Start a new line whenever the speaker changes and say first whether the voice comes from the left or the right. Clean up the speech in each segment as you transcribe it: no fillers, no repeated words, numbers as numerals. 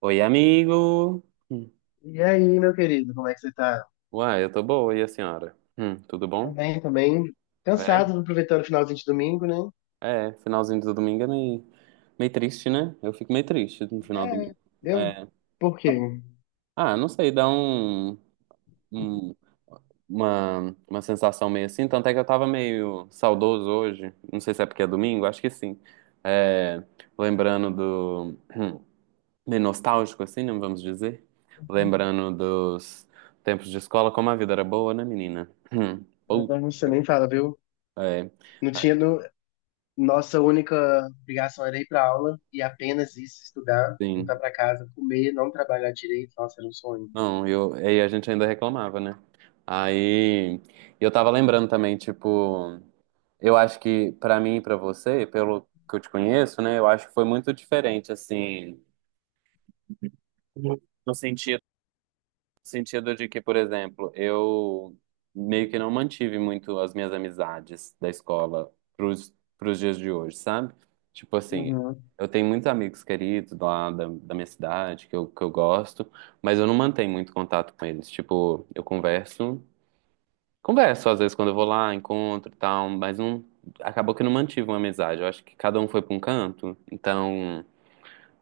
right: Oi, amigo. Hum.
left: E aí, meu querido, como é que você tá?
right: Uai, eu tô boa, e a senhora? Tudo
left: Tô
right: bom?
left: bem, tô bem.
right: É?
left: Cansado, aproveitando o finalzinho de domingo, né?
right: É, finalzinho do domingo é meio triste, né? Eu fico meio triste no final do
left: É,
right: domingo.
left: eu...
right: É.
left: Por quê?
right: Ah, não sei, dá um- uma sensação meio assim, tanto é que eu tava meio saudoso hoje, não sei se é porque é domingo, acho que sim. É, lembrando do, hum, meio nostálgico assim, né, vamos dizer? Lembrando dos tempos de escola, como a vida era boa, né, menina? Hum. Putz,
left: Você nem fala, viu?
right: é.
left: Não tinha... No... Nossa única obrigação era ir pra aula e apenas isso, estudar, voltar
right: Sim.
left: pra casa, comer, não trabalhar direito. Nossa, era um sonho.
right: Não, aí a gente ainda reclamava, né? Aí eu tava lembrando também, tipo, eu acho que pra mim e pra você, pelo que eu te conheço, né, eu acho que foi muito diferente, assim, no sentido de que, por exemplo, eu meio que não mantive muito as minhas amizades da escola pros dias de hoje, sabe? Tipo assim,
left: Uhum.
right: eu tenho muitos amigos queridos lá da minha cidade que eu gosto, mas eu não mantenho muito contato com eles. Tipo, eu converso às vezes quando eu vou lá, encontro e tal, mas não, acabou que eu não mantive uma amizade. Eu acho que cada um foi pra um canto, então.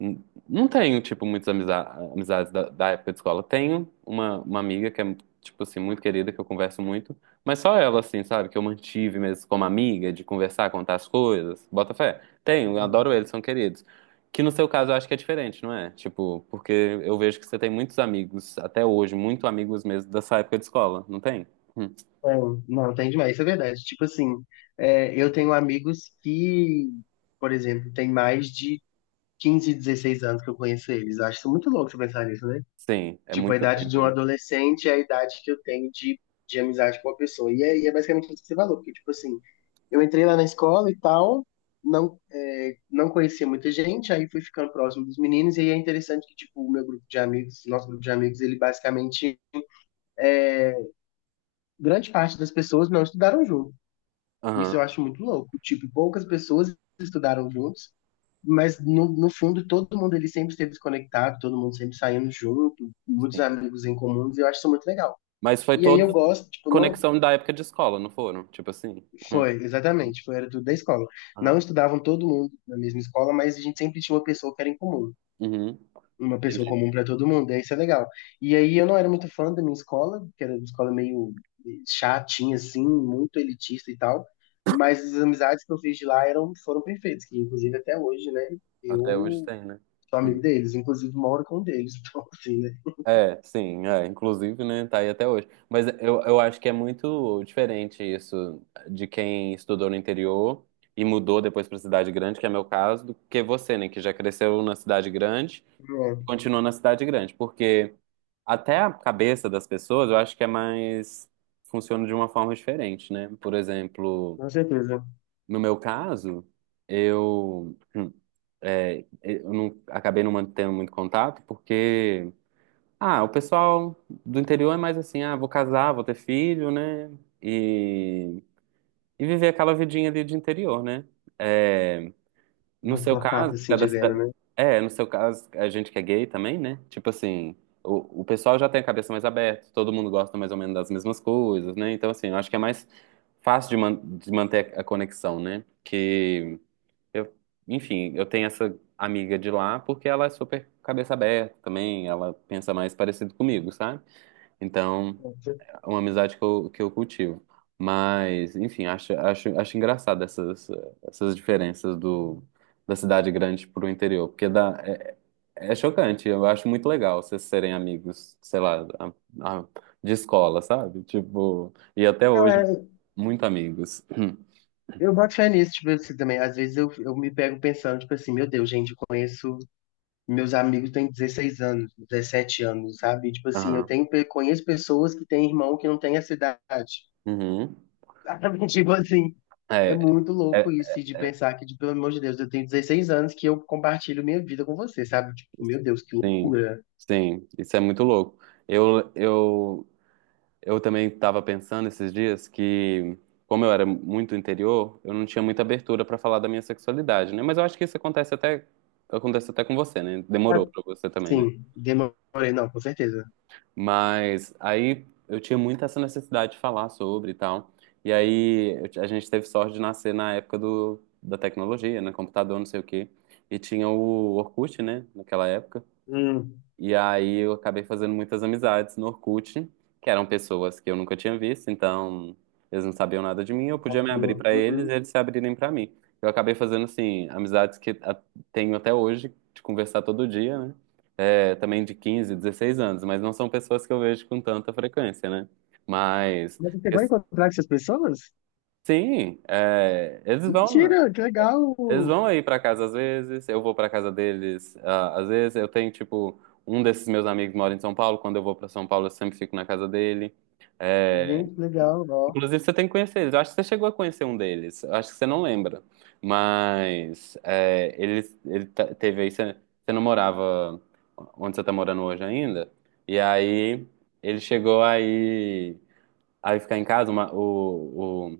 right: N- Não tenho, tipo, muitas amizades da época de escola. Tenho uma amiga que é, tipo assim, muito querida, que eu converso muito, mas só ela, assim, sabe, que eu mantive mesmo como amiga, de conversar, contar as coisas, bota fé. Tenho, eu
left: Uhum.
right: adoro eles, são queridos. Que no seu caso eu acho que é diferente, não é? Tipo, porque eu vejo que você tem muitos amigos, até hoje, muito amigos mesmo dessa época de escola, não tem? Hum.
left: É, não, tem demais, isso é verdade. Tipo assim, é, eu tenho amigos que, por exemplo, tem mais de 15, 16 anos que eu conheço eles. Eu acho isso muito louco você pensar nisso, né?
right: Sim, é
left: Tipo, a
right: muito
left: idade de
right: tempo,
left: um
right: né?
left: adolescente é a idade que eu tenho de, amizade com a pessoa. E aí é basicamente isso que você falou, porque, tipo assim, eu entrei lá na escola e tal, não, é, não conhecia muita gente, aí fui ficando próximo dos meninos, e aí é interessante que, tipo, o meu grupo de amigos, nosso grupo de amigos, ele basicamente, grande parte das pessoas não estudaram junto.
right: Aham,
left: Isso eu acho muito louco. Tipo, poucas pessoas estudaram juntos, mas no fundo todo mundo ele sempre esteve conectado, todo mundo sempre saindo junto, muitos
right: sim.
left: amigos em comuns, e eu acho isso muito legal.
right: Mas foi
left: E aí eu
right: toda
left: gosto, tipo, não.
right: conexão da época de escola, não foram? Tipo assim? Hum.
left: Foi, exatamente, foi, era tudo da escola.
right: Aham.
left: Não estudavam todo mundo na mesma escola, mas a gente sempre tinha uma pessoa que era em comum.
right: Uhum,
left: Uma pessoa
right: entendi.
left: comum para todo mundo, e isso é legal. E aí eu não era muito fã da minha escola, que era uma escola meio chatinha, assim, muito elitista e tal. Mas as amizades que eu fiz de lá eram, foram perfeitas, que inclusive até hoje, né?
right: Até hoje
left: Eu
right: tem, né?
left: sou amigo
right: Hum.
left: deles, inclusive moro com um deles, então assim, né?
right: É, sim, é. Inclusive, né, tá aí até hoje. Mas eu acho que é muito diferente isso de quem estudou no interior e mudou depois pra cidade grande, que é meu caso, do que você, né, que já cresceu na cidade grande e
left: É,
right: continuou na cidade grande. Porque até a cabeça das pessoas, eu acho que é mais, funciona de uma forma diferente, né? Por exemplo,
left: com certeza.
right: no meu caso, eu... hum, é, eu não, acabei não mantendo muito contato, porque, ah, o pessoal do interior é mais assim, ah, vou casar, vou ter filho, né? E, e viver aquela vidinha ali de interior, né? É, no
left: Mais
right: seu
left: uma parte
right: caso, que
left: assim
right: é da
left: dizendo,
right: cidade-
left: né?
right: é, no seu caso, a gente que é gay também, né? Tipo assim, o pessoal já tem a cabeça mais aberta, todo mundo gosta mais ou menos das mesmas coisas, né? Então, assim, eu acho que é mais fácil de manter a conexão, né? Que eu, enfim, eu tenho essa amiga de lá porque ela é super cabeça aberta também, ela pensa mais parecido comigo, sabe? Então, é uma amizade que eu cultivo. Mas, enfim, acho engraçado essas diferenças do, da cidade grande pro interior, porque dá, é chocante, eu acho muito legal vocês serem amigos, sei lá, a- de escola, sabe? Tipo, e até
left: Não,
right: hoje,
left: é.
right: muito amigos.
left: Eu boto fé nisso, tipo assim, também. Às vezes eu, me pego pensando, tipo assim, meu Deus, gente, eu conheço. Meus amigos têm 16 anos, 17 anos, sabe? Tipo assim, eu
right: Aham.
left: tenho, conheço pessoas que têm irmão que não tem essa idade.
right: Uhum.
left: Sabe? Tipo assim, é
right: É.
left: muito louco
right: É,
left: isso, e de pensar que, pelo amor de Deus, eu tenho 16 anos que eu compartilho minha vida com você, sabe? Tipo, meu Deus, que
right: sim,
left: loucura.
right: sim, isso é muito louco. Eu, eu, eu também estava pensando esses dias que, como eu era muito interior, eu não tinha muita abertura para falar da minha sexualidade, né? Mas eu acho que isso acontece até com você, né? Demorou
left: Ah,
right: para você também, né?
left: sim, demorei, não, com certeza.
right: Mas aí eu tinha muito essa necessidade de falar sobre e tal. E aí a gente teve sorte de nascer na época do, da tecnologia, né? Computador, não sei o quê. E tinha o Orkut, né? Naquela época.
left: Hum,
right: E aí eu acabei fazendo muitas amizades no Orkut, que eram pessoas que eu nunca tinha visto, então eles não sabiam nada de mim, eu
left: um
right: podia me abrir
left: pouquinho.
right: pra eles
left: Uhum.
right: e eles se abrirem pra mim. Eu acabei fazendo, assim, amizades que tenho até hoje, de conversar todo dia, né? É, também de 15 16 anos, mas não são pessoas que eu vejo com tanta frequência, né? Mas,
left: Mas você vai encontrar com essas pessoas?
right: sim, é, eles vão.
left: Mentira, que legal!
right: Eles vão aí pra casa às vezes, eu vou pra casa deles ah, às vezes. Eu tenho, tipo, um desses meus amigos mora em São Paulo. Quando eu vou pra São Paulo, eu sempre fico na casa dele. É,
left: Gente, que legal, ó.
right: inclusive, você tem que conhecer eles. Eu acho que você chegou a conhecer um deles. Eu acho que você não lembra. Mas é, ele teve aí. Você não morava onde você tá morando hoje ainda. E aí ele chegou aí, aí ficar em casa. O,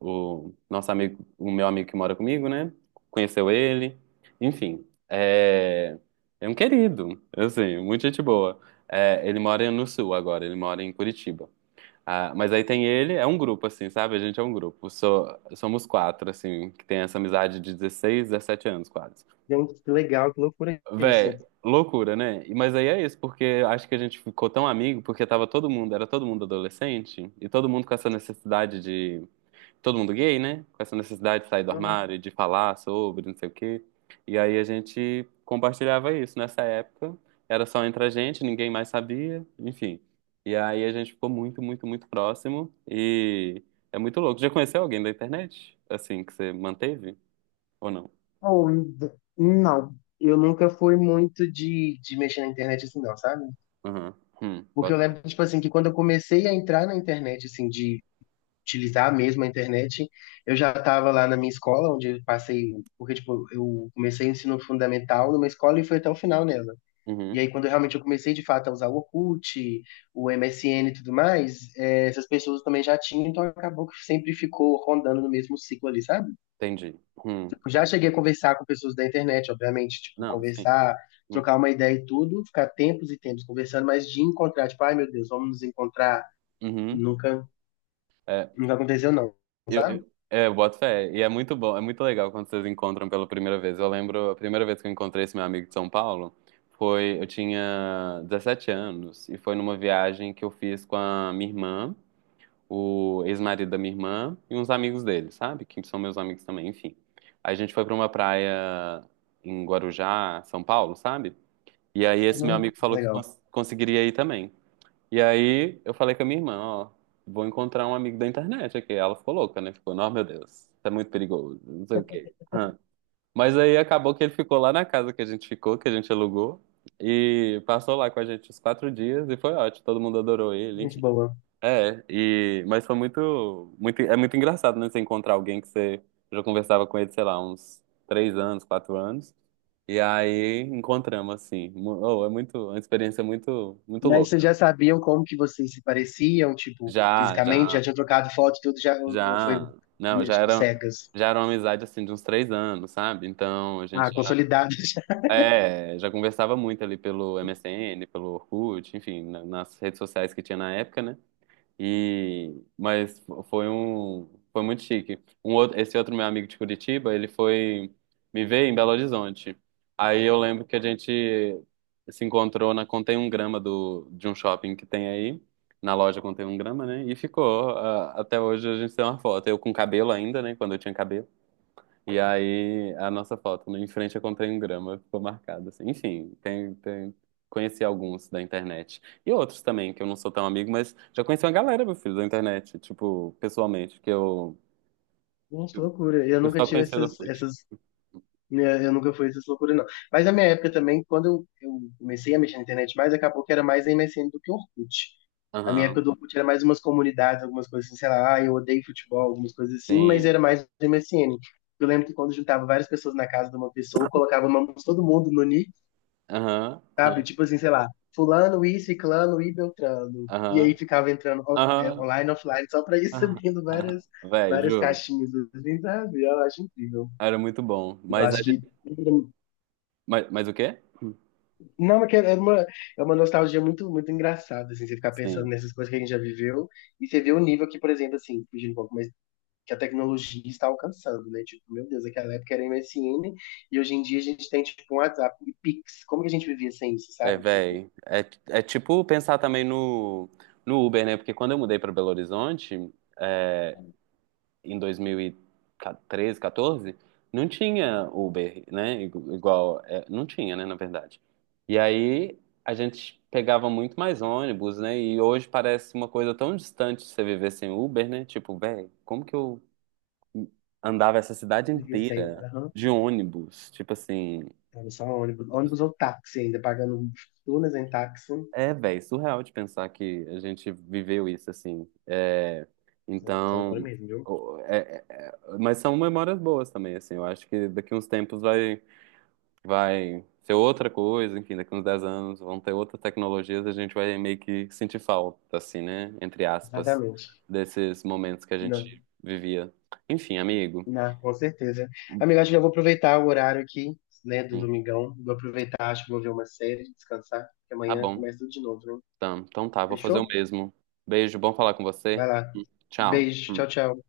right: o nosso amigo, o meu amigo que mora comigo, né? Conheceu ele. Enfim, é um querido, assim, muita gente boa. É, ele mora no sul agora, ele mora em Curitiba. Ah, mas aí tem ele, é um grupo, assim, sabe? A gente é um grupo. Somos quatro, assim, que tem essa amizade de 16 17 anos, quase.
left: Gente, que legal, que loucura é isso.
right: Véi, loucura, né? Mas aí é isso, porque eu acho que a gente ficou tão amigo, porque tava todo mundo, era todo mundo adolescente, e todo mundo com essa necessidade todo mundo gay, né? Com essa necessidade de sair do
left: Uhum.
right: armário, de falar sobre, não sei o quê. E aí a gente compartilhava isso nessa época. Era só entre a gente, ninguém mais sabia, enfim. E aí a gente ficou muito, muito, muito próximo. E é muito louco. Já conheceu alguém da internet? Assim, que você manteve? Ou não?
left: Oh, não. Eu nunca fui muito de mexer na internet assim, não, sabe?
right: Uhum.
left: Porque eu
right: Bota fé.
left: lembro, tipo assim, que quando eu comecei a entrar na internet, assim, de utilizar mesmo a internet, eu já tava lá na minha escola, onde eu passei, porque, tipo, eu comecei o ensino fundamental numa escola e fui até o final nela. E
right: Uhum.
left: aí, quando eu realmente eu comecei de fato a usar o Orkut, o MSN e tudo mais, essas pessoas também já tinham, então acabou que sempre ficou rondando no mesmo ciclo ali, sabe?
right: Entendi. Hum.
left: Eu já
right: É.
left: cheguei a conversar com pessoas da internet, obviamente, tipo,
right: Não, sim.
left: conversar,
right: Hum.
left: trocar uma ideia e tudo, ficar tempos e tempos conversando, mas de encontrar, tipo, ai meu Deus, vamos nos encontrar,
right: Uhum.
left: nunca,
right: É,
left: nunca aconteceu não,
right: Eu,
left: sabe?
right: eu- é, eu boto fé. E é muito bom, é muito legal quando vocês encontram pela primeira vez. Eu lembro, a primeira vez que eu encontrei esse meu amigo de São Paulo foi, eu tinha 17 anos e foi numa viagem que eu fiz com a minha irmã, o ex-marido da minha irmã e uns amigos dele, sabe? Que são meus amigos também, enfim. A gente foi pra uma praia em Guarujá, São Paulo, sabe? E aí esse meu
left: Uhum.
right: amigo falou que
left: Legal,
right: conseguiria ir também. E aí eu falei com a minha irmã, ó, vou encontrar um amigo da internet aqui. Ela ficou louca, né? Ficou, não, meu Deus, isso é muito perigoso, não sei o quê. Hã. Mas aí acabou que ele ficou lá na casa que a gente ficou, que a gente alugou, e passou lá com a gente os 4 dias e foi ótimo, todo mundo adorou ele,
left: gente
right: enfim.
left: boa.
right: É, e, mas foi muito, muito, é muito engraçado, né? Você encontrar alguém que você já conversava com ele, sei lá, uns 3 anos, 4 anos. E aí encontramos, assim. Oh, é muito, uma experiência muito, muito
left: Mas vocês
right: louca.
left: já sabiam como que vocês se pareciam, tipo,
right: Já,
left: fisicamente? Já
right: já.
left: tinham trocado foto e tudo, já, ou foi,
right: Já, não, já
left: tipo,
right: era,
left: cegas?
right: já era uma amizade assim de uns 3 anos, sabe? Então a
left: Ah,
right: gente
left: consolidado já.
right: é, já conversava muito ali pelo MSN, pelo Orkut, enfim, nas redes sociais que tinha na época, né? E mas foi muito chique. Esse outro meu amigo de Curitiba, ele foi me ver em Belo Horizonte. Aí eu lembro que a gente se encontrou na Contém um Grama do de um shopping que tem aí, na loja Contém um Grama, né? E ficou ah, até hoje a gente tem uma foto. Eu com cabelo ainda, né? Quando eu tinha cabelo. E aí, a nossa foto, né, em frente eu comprei um grama, ficou marcado, assim. Enfim, conheci alguns da internet. E outros também, que eu não sou tão amigo, mas já conheci uma galera, meu filho, da internet, tipo, pessoalmente, que eu,
left: Gente, loucura. Eu
right: eu
left: nunca
right: só
left: tive
right: conhecia do
left: essas,
right: Orkut.
left: essas, né, eu nunca fui essas loucuras, não. Mas na minha época também, quando eu comecei a mexer na internet mais, acabou que era mais MSN do que Orkut. A minha época
right: Aham,
left: do Orkut era mais umas comunidades, algumas coisas assim, sei lá, ah, eu odeio futebol, algumas coisas assim, mas
right: sim.
left: era mais MSN. Eu lembro que quando juntava várias pessoas na casa de uma pessoa, colocava o nome de todo mundo no nick.
right: Aham,
left: Sabe?
right: aham,
left: Tipo assim, sei lá, fulano, e ciclano e beltrano. E
right: aham,
left: aí ficava entrando
right: aham,
left: online, offline, só pra ir
right: aham.
left: subindo
right: Aham.
left: várias,
right: Véi,
left: várias
right: juro.
left: caixinhas, assim, sabe? Eu acho incrível.
right: Era muito bom.
left: Eu
right: Mas a
left: acho que.
right: gente... Mas o quê?
left: Não, mas que é uma nostalgia muito, muito engraçada, assim, você ficar pensando
right: Sim.
left: nessas coisas que a gente já viveu e você vê o nível que, por exemplo, assim, fugindo um pouco, mas que a tecnologia está alcançando, né? Tipo, meu Deus, aquela época era MSN e hoje em dia a gente tem, tipo, um WhatsApp e Pix. Como que a gente vivia sem isso,
right: É,
left: sabe? Tipo,
right: véi. É tipo pensar também no Uber, né? Porque quando eu mudei para Belo Horizonte, é, em 2013, 14, não tinha Uber, né? Igual. É, não tinha, né? Na verdade. E aí a gente pegava muito mais ônibus, né? E hoje parece uma coisa tão distante de você viver sem Uber, né? Tipo, véi, como que eu andava essa cidade
left: como que vivia sem?
right: inteira de ônibus? Tipo assim.
left: Era só ônibus. Ônibus ou táxi ainda, pagando fortunas em táxi.
right: É, velho, surreal de pensar que a gente viveu isso, assim. É,
left: Então, loucura
right: então,
left: mesmo, viu?
right: mas são memórias boas também, assim. Eu acho que daqui uns tempos vai ser outra coisa, enfim, daqui uns 10 anos vão ter outras tecnologias, a gente vai meio que sentir falta, assim, né? Entre aspas,
left: Exatamente.
right: desses momentos que a
left: Não,
right: gente vivia. Enfim, amigo.
left: não, com certeza. Amiga, acho que eu vou aproveitar o horário aqui, né, do
right: Sim,
left: domingão. Vou aproveitar, acho que vou ver uma série, descansar, porque
right: tá
left: amanhã
right: bom.
left: começa tudo de novo, né?
right: Então tá, vou fazer o
left: Fechou?
right: mesmo. Beijo, bom falar com
left: Vai
right: você.
left: lá.
right: Tchau.
left: Beijo, tchau, tchau.